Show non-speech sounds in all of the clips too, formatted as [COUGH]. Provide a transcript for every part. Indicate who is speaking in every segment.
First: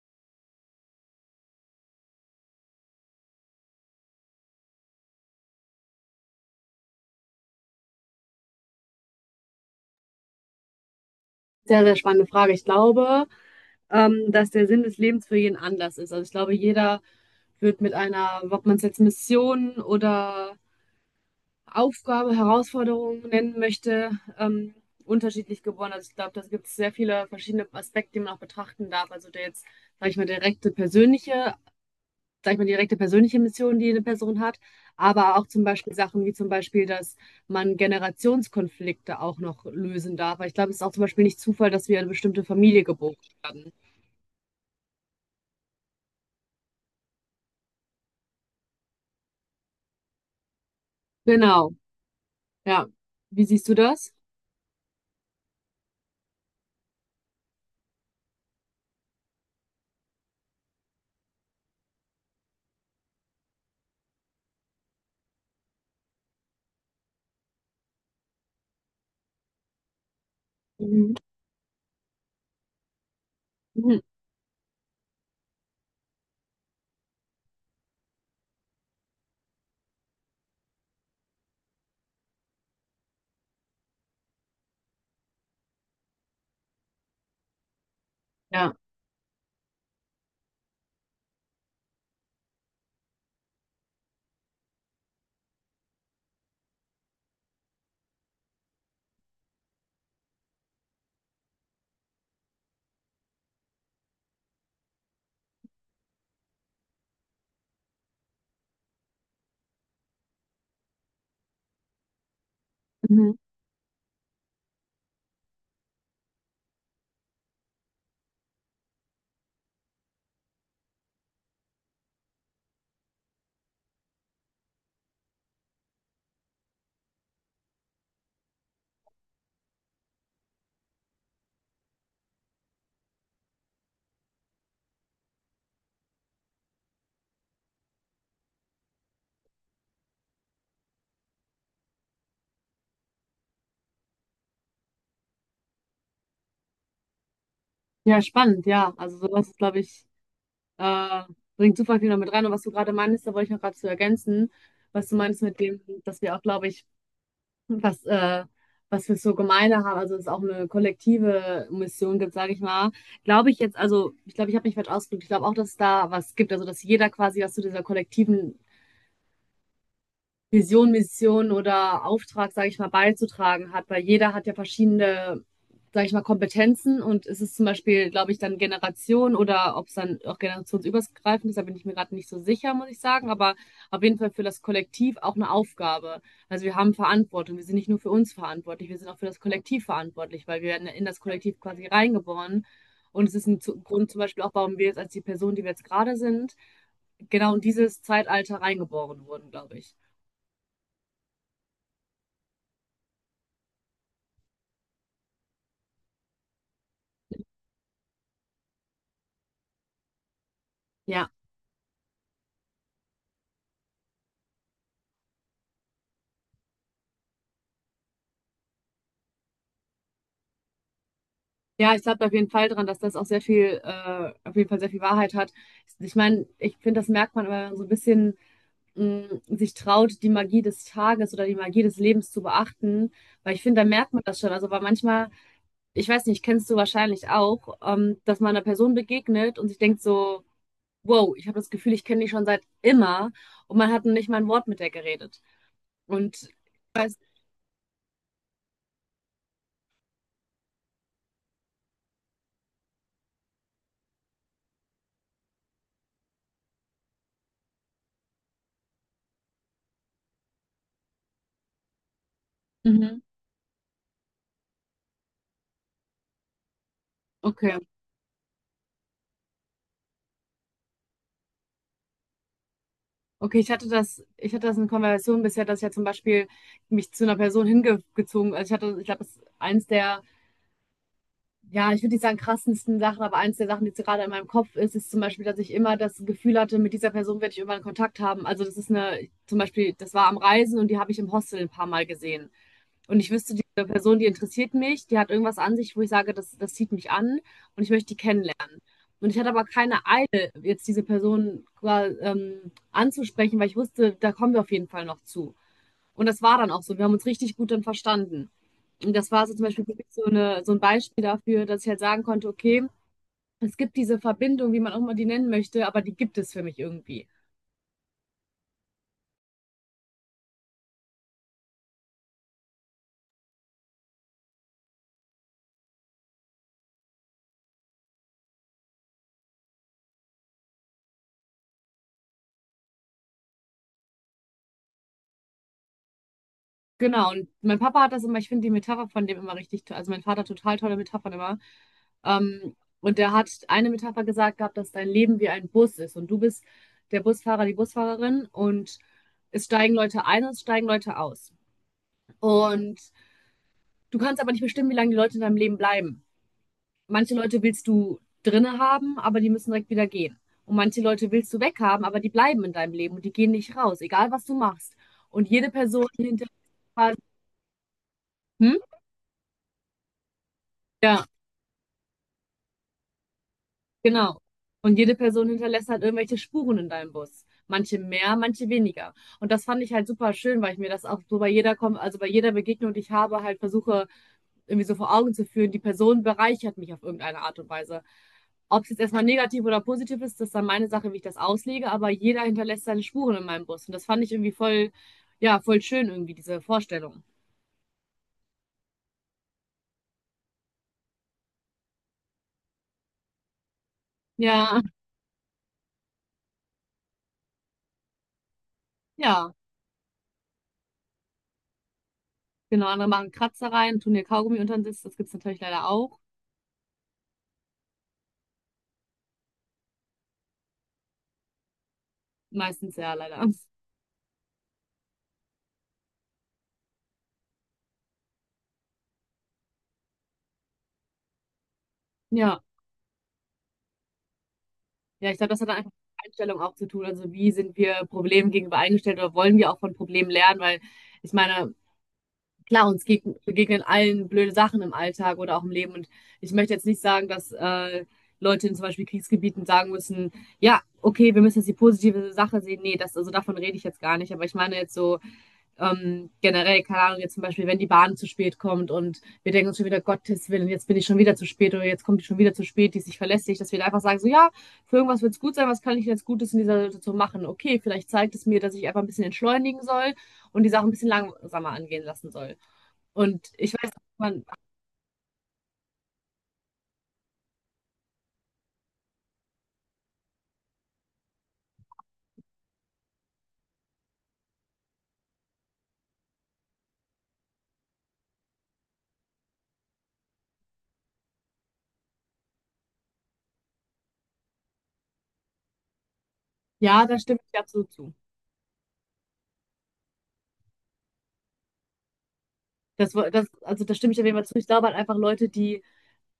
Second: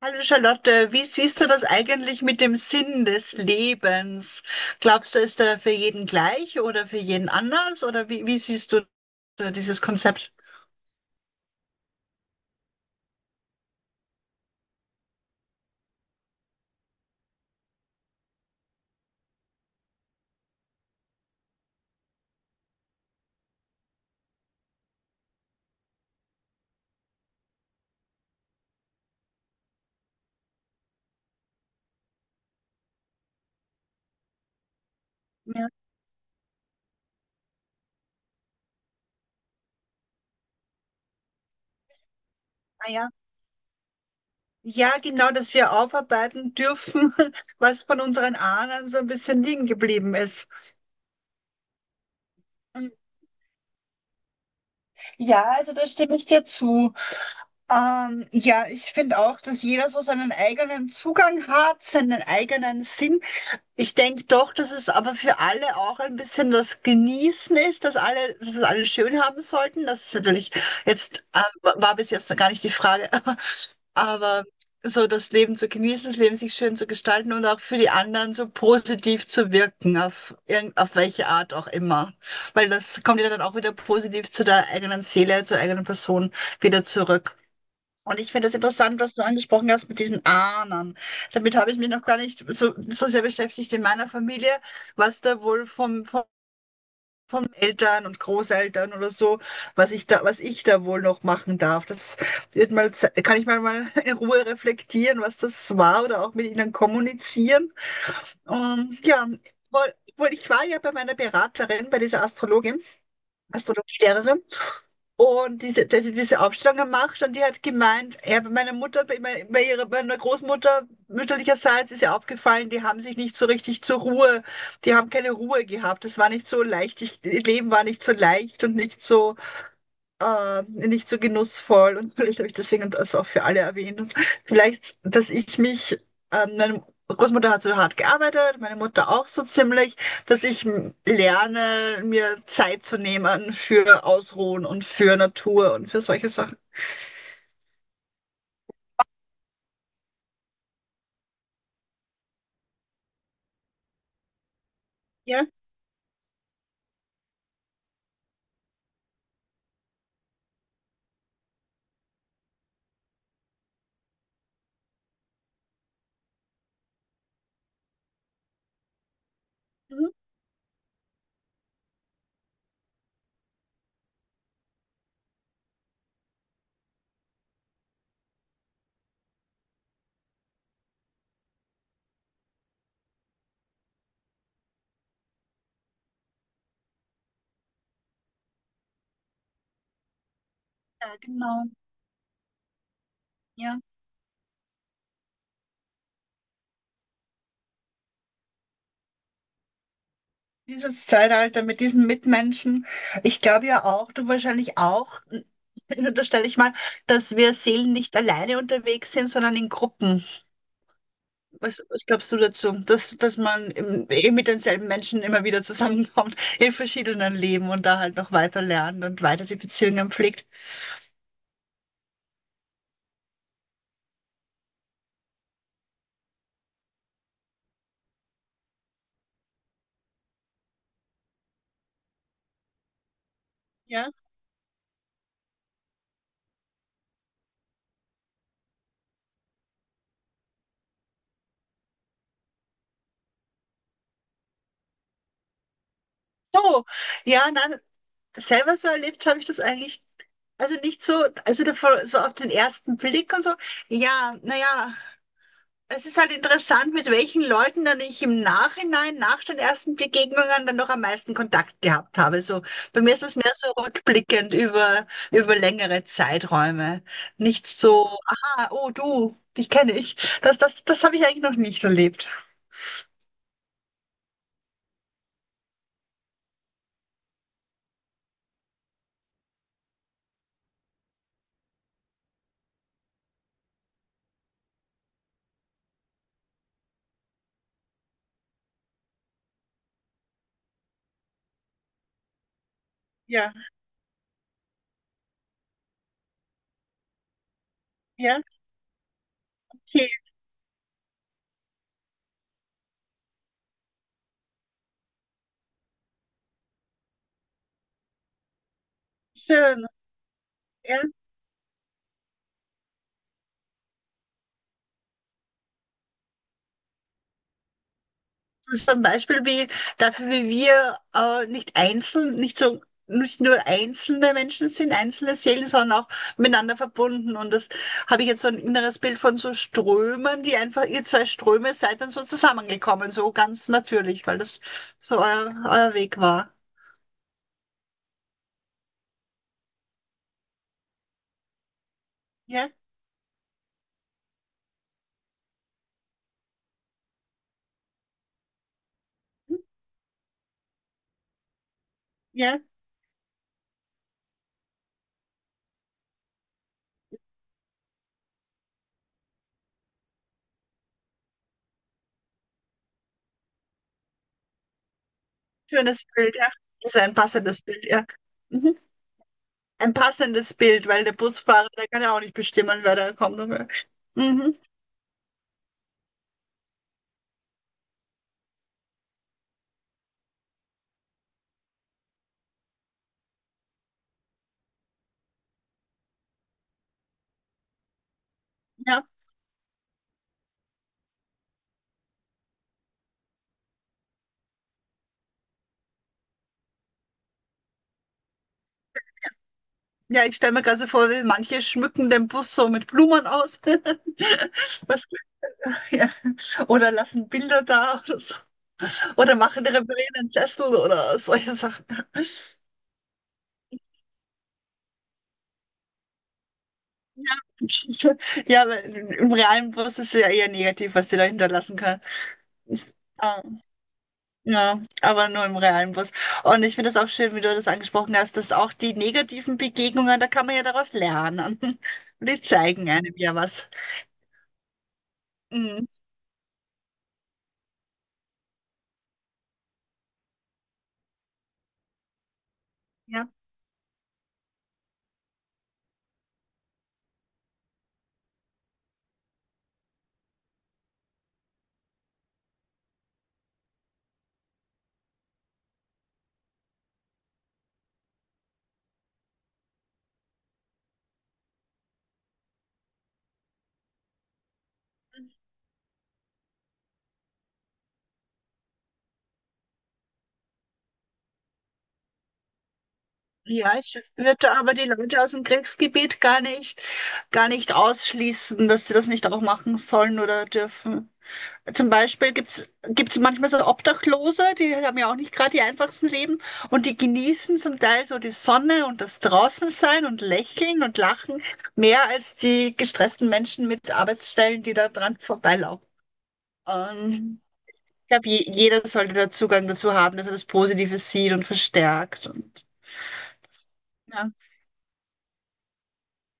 Speaker 1: Hallo Charlotte, wie siehst du das eigentlich mit dem Sinn des Lebens? Glaubst du, ist der für jeden gleich oder für jeden anders? Oder wie siehst du so dieses Konzept?
Speaker 2: Sehr, sehr spannende Frage. Ich glaube, dass der Sinn des Lebens für jeden anders ist. Also ich glaube, jeder wird mit einer, ob man es jetzt Mission oder Aufgabe, Herausforderung nennen möchte, ähm, unterschiedlich geboren. Also ich glaube, da gibt es sehr viele verschiedene Aspekte, die man auch betrachten darf. Also der jetzt, sage ich mal, direkte persönliche Sag ich mal, direkte persönliche Mission, die eine Person hat, aber auch zum
Speaker 1: Ja,
Speaker 2: Beispiel Sachen wie zum Beispiel, dass man Generationskonflikte auch noch lösen darf. Weil ich glaube, es ist auch zum Beispiel nicht Zufall, dass wir eine bestimmte Familie
Speaker 1: ah ja.
Speaker 2: geboren werden.
Speaker 1: Ja, genau, dass wir aufarbeiten dürfen, [LAUGHS] was von unseren Ahnen so ein bisschen liegen geblieben ist.
Speaker 2: Genau, ja. Wie siehst du das?
Speaker 1: Ja, also da stimme ich dir zu. Ja, ich finde auch, dass jeder so seinen eigenen Zugang hat, seinen eigenen Sinn. Ich denke doch, dass es aber für alle auch ein bisschen das Genießen ist, dass alle, dass es alle schön haben sollten. Das ist natürlich
Speaker 2: Mhm.
Speaker 1: jetzt, war bis jetzt noch gar nicht die Frage, [LAUGHS]
Speaker 2: Mhm.
Speaker 1: aber so das Leben zu genießen, das Leben sich schön zu gestalten und auch für die anderen so positiv zu wirken, auf irgend, auf welche Art auch immer. Weil das kommt ja dann auch wieder positiv zu der eigenen Seele, zur eigenen Person wieder zurück. Und ich finde das
Speaker 2: Ja.
Speaker 1: interessant, was du angesprochen hast mit diesen Ahnern. Damit habe ich mich noch gar nicht so sehr beschäftigt in meiner Familie, was da wohl vom, von Eltern und Großeltern oder so, was ich da wohl noch machen darf. Das wird mal, kann ich mal, mal in Ruhe reflektieren, was das war oder auch mit ihnen kommunizieren. Und ja, wohl ich war ja bei meiner Beraterin, bei dieser Astrologin,
Speaker 2: Mhm.
Speaker 1: Astrologielehrerin. Und diese, dass ich diese Aufstellung gemacht und die hat gemeint, ja, bei meiner Mutter, bei, bei ihrer, bei meiner Großmutter mütterlicherseits ist ihr aufgefallen, die haben sich nicht so richtig zur Ruhe, die haben keine Ruhe gehabt. Das war nicht so leicht, ich, ihr Leben war nicht so leicht und nicht so nicht so genussvoll und vielleicht habe ich deswegen das auch für alle erwähnt. Und vielleicht, dass ich mich, meine Großmutter hat so hart gearbeitet, meine Mutter auch so ziemlich, dass ich lerne, mir Zeit zu nehmen für Ausruhen und für Natur und für solche Sachen.
Speaker 2: Ja, spannend, ja. Also sowas, glaube ich, äh, bringt super viel noch mit rein. Und was du gerade meinst, da wollte ich noch gerade zu ergänzen, was du meinst
Speaker 1: Ja.
Speaker 2: mit dem, dass wir auch, glaube ich, was, äh, was wir so gemeiner haben, also dass es auch eine kollektive Mission gibt, sage ich mal, glaube ich jetzt, also ich glaube, ich habe mich falsch ausgedrückt, ich glaube auch, dass es da was gibt, also dass jeder quasi was zu dieser kollektiven
Speaker 1: Mhm.
Speaker 2: Vision, Mission oder Auftrag, sage ich mal, beizutragen hat, weil jeder hat ja verschiedene, sage ich mal, Kompetenzen und es ist zum Beispiel, glaube ich, dann Generation oder ob es dann auch generationsübergreifend ist, da bin ich mir gerade nicht so sicher, muss ich sagen, aber auf jeden Fall für das Kollektiv auch eine Aufgabe. Also wir haben Verantwortung, wir sind nicht nur für uns verantwortlich, wir sind auch für das Kollektiv verantwortlich, weil wir werden in
Speaker 1: Ja,
Speaker 2: das Kollektiv
Speaker 1: genau.
Speaker 2: quasi reingeboren und es ist ein
Speaker 1: Ja,
Speaker 2: Grund zum Beispiel auch, warum wir jetzt als die Person, die wir jetzt gerade sind, genau in dieses Zeitalter reingeboren wurden, glaube ich.
Speaker 1: dieses Zeitalter mit diesen Mitmenschen. Ich glaube ja auch, du wahrscheinlich auch, [LAUGHS] unterstelle ich mal, dass wir Seelen nicht alleine unterwegs sind, sondern in Gruppen.
Speaker 2: Ja,
Speaker 1: Was glaubst du dazu, dass man im, eh mit denselben Menschen immer wieder zusammenkommt [LAUGHS] in verschiedenen Leben und da halt noch weiter lernt und weiter die Beziehungen pflegt?
Speaker 2: ja, ich glaube auf jeden Fall dran, dass das auch sehr viel, auf jeden Fall sehr viel Wahrheit hat. Ich meine, ich finde, das merkt man, wenn man so ein bisschen sich traut, die Magie des Tages oder die Magie des Lebens zu beachten, weil ich finde, da
Speaker 1: Ja.
Speaker 2: merkt man das schon. Also, weil manchmal, ich weiß nicht, kennst du wahrscheinlich auch, dass man einer Person begegnet und sich denkt so, wow, ich habe das Gefühl, ich kenne die schon seit immer und man hat nicht mal ein Wort mit der geredet. Und ich
Speaker 1: So,
Speaker 2: weiß,
Speaker 1: ja, nein, selber so erlebt habe ich das eigentlich, also nicht so, also davor, so auf den ersten Blick und so. Ja, naja, es ist halt interessant, mit welchen Leuten dann ich im Nachhinein, nach den ersten Begegnungen, dann noch am meisten Kontakt gehabt habe. So, bei mir
Speaker 2: mhm,
Speaker 1: ist das mehr so rückblickend über längere Zeiträume. Nicht
Speaker 2: okay.
Speaker 1: so, aha, oh du, dich kenne ich. Das habe ich eigentlich noch nicht erlebt.
Speaker 2: Okay, ich hatte das in Konversation bisher, dass ich ja zum Beispiel mich zu einer Person hingezogen, also ich hatte, ich glaube, das ist eins der, ja, ich würde nicht sagen krassesten Sachen, aber eins der Sachen, die jetzt gerade in meinem Kopf ist, ist zum Beispiel, dass ich immer das Gefühl hatte, mit dieser Person werde ich irgendwann Kontakt haben. Also das ist eine, zum Beispiel, das war am Reisen und die habe ich im Hostel ein paar Mal gesehen. Und ich
Speaker 1: Ja,
Speaker 2: wüsste, diese Person, die interessiert mich, die hat irgendwas an sich, wo ich sage, das zieht mich an und ich möchte die
Speaker 1: ja,
Speaker 2: kennenlernen. Und ich hatte aber keine
Speaker 1: okay,
Speaker 2: Eile, jetzt diese Person quasi, anzusprechen, weil ich wusste, da kommen wir auf jeden Fall noch zu. Und das war dann auch so. Wir haben uns richtig gut dann verstanden. Und das war so zum
Speaker 1: schön.
Speaker 2: Beispiel so, eine, so ein
Speaker 1: Ja.
Speaker 2: Beispiel dafür, dass ich halt sagen konnte, okay, es gibt diese Verbindung, wie man auch immer die nennen möchte, aber die gibt es für mich irgendwie.
Speaker 1: Das ist ein Beispiel wie dafür, wie wir nicht einzeln, nicht so nicht nur einzelne Menschen sind, einzelne Seelen, sondern auch miteinander verbunden. Und das habe ich jetzt so ein inneres Bild von so Strömen, die einfach, ihr zwei Ströme seid dann so zusammengekommen, so ganz natürlich, weil das so euer Weg war.
Speaker 2: Genau, und mein Papa hat das immer, ich finde die Metapher von dem immer richtig toll, also mein Vater hat total tolle Metaphern immer.
Speaker 1: Ja,
Speaker 2: Ähm, und der hat eine Metapher gesagt gehabt, dass dein Leben wie ein Bus ist und du bist der Busfahrer, die Busfahrerin und
Speaker 1: mhm,
Speaker 2: es steigen Leute ein und es steigen Leute aus.
Speaker 1: ja,
Speaker 2: Und du kannst aber nicht bestimmen, wie lange die Leute in deinem Leben bleiben. Manche Leute willst du drinne haben, aber die müssen direkt wieder gehen. Und manche Leute willst du weghaben, aber die bleiben in deinem Leben und die gehen nicht raus, egal was du machst. Und jede
Speaker 1: schönes
Speaker 2: Person
Speaker 1: Bild,
Speaker 2: hinter
Speaker 1: ja. Ist ein passendes Bild, ja.
Speaker 2: hm?
Speaker 1: Mhm. Ein passendes Bild, weil der
Speaker 2: Ja.
Speaker 1: Busfahrer, der kann ja auch nicht bestimmen, wer da kommt und
Speaker 2: Genau.
Speaker 1: mhm.
Speaker 2: Und jede Person hinterlässt halt irgendwelche Spuren in deinem Bus. Manche mehr, manche weniger. Und das fand ich halt super schön, weil ich mir das auch so bei jeder, also bei jeder Begegnung, die ich habe, halt versuche, irgendwie so vor Augen zu führen, die Person bereichert mich auf irgendeine Art und Weise. Ob es jetzt
Speaker 1: Ja.
Speaker 2: erstmal negativ oder positiv ist, das ist dann meine Sache, wie ich das auslege, aber jeder hinterlässt seine Spuren in meinem Bus. Und das fand ich irgendwie voll, ja, voll schön irgendwie, diese Vorstellung.
Speaker 1: Ja, ich stelle mir gerade so vor, wie manche schmücken den Bus so mit Blumen aus.
Speaker 2: Ja,
Speaker 1: [LAUGHS] Was, ja. Oder lassen Bilder da oder so. Oder
Speaker 2: ja,
Speaker 1: machen, reparieren den Sessel oder solche Sachen. [LAUGHS]
Speaker 2: genau. Andere machen Kratzer rein, tun ihr Kaugummi unter den Sitz, das gibt's natürlich leider auch.
Speaker 1: Ja, aber im realen Bus ist es ja eher negativ, was die da hinterlassen kann.
Speaker 2: Meistens ja,
Speaker 1: Ah,
Speaker 2: leider.
Speaker 1: ja, aber nur im realen Bus. Und ich finde das auch schön, wie du das angesprochen hast, dass auch die negativen Begegnungen, da kann man ja daraus lernen. [LAUGHS] Und die
Speaker 2: Ja,
Speaker 1: zeigen einem ja was.
Speaker 2: ja, ich glaube, das hat dann
Speaker 1: Mhm.
Speaker 2: einfach mit Einstellung auch zu tun. Also wie sind wir Problemen gegenüber eingestellt oder wollen wir auch von Problemen lernen? Weil ich meine, klar, uns geg
Speaker 1: Ja.
Speaker 2: begegnen allen blöde Sachen im Alltag oder auch im Leben. Und ich möchte jetzt nicht sagen, dass Leute in zum Beispiel Kriegsgebieten sagen müssen, ja, okay, wir müssen jetzt die positive Sache sehen. Nee, das, also davon rede ich jetzt gar nicht. Aber ich meine jetzt so, generell, keine Ahnung, jetzt zum Beispiel, wenn die Bahn zu spät kommt und wir denken uns schon wieder, Gottes Willen, jetzt bin ich schon wieder zu spät oder jetzt kommt die schon wieder zu spät, die ist nicht verlässlich, dass wir da einfach sagen, so ja, für irgendwas wird es gut sein, was kann ich jetzt Gutes in dieser Situation machen? Okay, vielleicht zeigt es mir, dass ich einfach ein bisschen entschleunigen soll und die Sache ein bisschen langsamer angehen lassen soll. Und ich
Speaker 1: Ja,
Speaker 2: weiß,
Speaker 1: ich
Speaker 2: man,
Speaker 1: würde aber die Leute aus dem Kriegsgebiet gar nicht ausschließen, dass sie das nicht auch machen sollen oder dürfen. Zum Beispiel gibt's manchmal so Obdachlose, die haben ja auch nicht gerade die einfachsten Leben und die genießen zum Teil so die Sonne und das Draußensein und Lächeln und Lachen mehr als die gestressten Menschen mit Arbeitsstellen, die da dran vorbeilaufen.
Speaker 2: ja, da stimme
Speaker 1: Ähm,
Speaker 2: ich dir absolut
Speaker 1: ich
Speaker 2: zu.
Speaker 1: glaube, jeder sollte da Zugang dazu haben, dass er das Positive sieht und verstärkt und
Speaker 2: Also da stimme ich auf
Speaker 1: ja.
Speaker 2: jeden Fall zu. Ich glaube halt einfach Leute, die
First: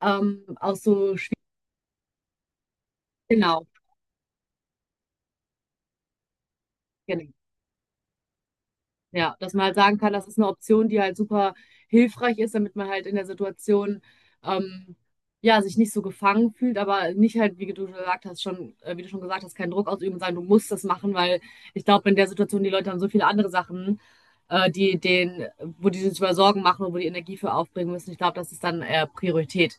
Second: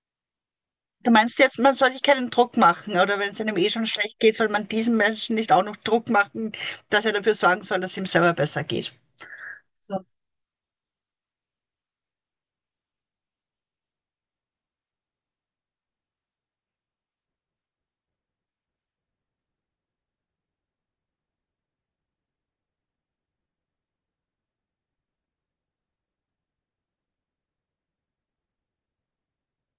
Speaker 2: aus
Speaker 1: Du
Speaker 2: so schwierigen,
Speaker 1: meinst jetzt, man soll sich keinen Druck machen, oder wenn es einem
Speaker 2: genau,
Speaker 1: eh schon schlecht geht, soll man diesem Menschen nicht auch noch Druck machen, dass er
Speaker 2: genau.
Speaker 1: dafür sorgen soll, dass es ihm selber besser geht.
Speaker 2: Ja, dass man halt sagen
Speaker 1: So.
Speaker 2: kann, das ist eine Option, die halt super hilfreich ist, damit man halt in der Situation ähm, ja sich nicht so gefangen fühlt, aber nicht halt, wie du schon gesagt hast, keinen Druck ausüben und sagen, du musst das machen, weil ich glaube, in der Situation, die Leute haben so viele andere Sachen, äh, die den, wo die sich über Sorgen machen und wo die Energie für aufbringen müssen. Ich glaube, das ist dann eher Priorität.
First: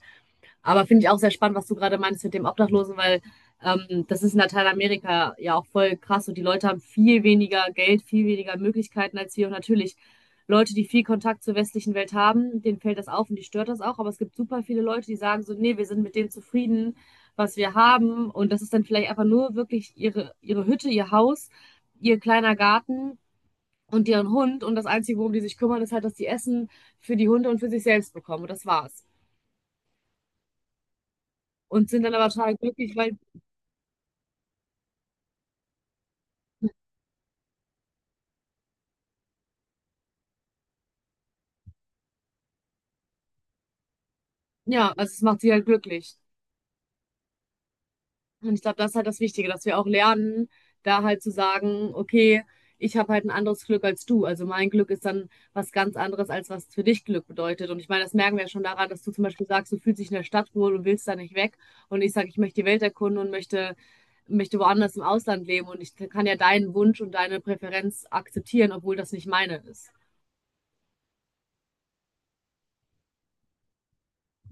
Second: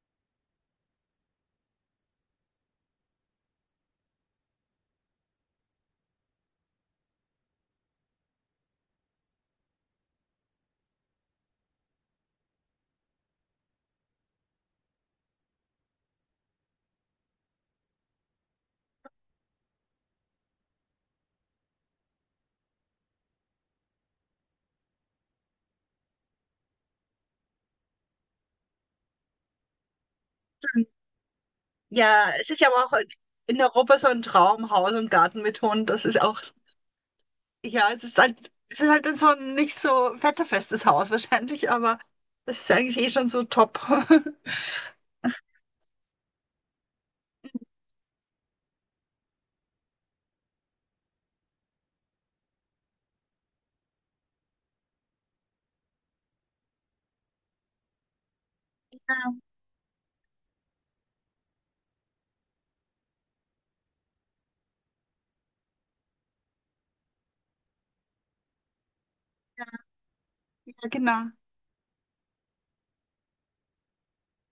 Speaker 2: Aber finde ich auch sehr spannend, was du gerade meinst mit dem Obdachlosen, weil das ist in Lateinamerika ja auch voll krass und die Leute haben viel weniger Geld, viel weniger Möglichkeiten als wir. Und natürlich, Leute, die viel Kontakt zur westlichen Welt haben, denen fällt das auf und die stört das auch. Aber es gibt super viele Leute, die sagen so, nee, wir sind mit dem zufrieden, was wir haben. Und das ist dann vielleicht einfach nur wirklich ihre Hütte, ihr Haus, ihr kleiner Garten und deren Hund. Und das Einzige, worum die sich kümmern, ist halt, dass die Essen für die Hunde und für sich selbst bekommen. Und das war's. Und sind dann aber
Speaker 1: Ja, es
Speaker 2: total
Speaker 1: ist ja aber
Speaker 2: glücklich,
Speaker 1: auch
Speaker 2: weil
Speaker 1: in Europa so ein Traum, Haus und Garten mit Hund. Das ist auch, ja, es ist halt so ein nicht so wetterfestes Haus wahrscheinlich, aber es ist eigentlich eh schon so top. [LAUGHS]
Speaker 2: ja, also es macht sie halt glücklich. Und ich glaube, das ist halt das Wichtige, dass wir auch lernen, da halt zu sagen, okay, ich habe halt ein anderes Glück als du. Also mein Glück ist dann was ganz anderes, als was für dich Glück bedeutet. Und ich meine, das merken wir ja schon daran, dass du zum Beispiel sagst, du fühlst dich in der Stadt wohl und willst da nicht weg. Und ich sage, ich möchte die Welt erkunden und möchte woanders im Ausland leben. Und ich kann ja deinen Wunsch und deine Präferenz akzeptieren, obwohl das nicht meine ist.
Speaker 1: Ja, genau.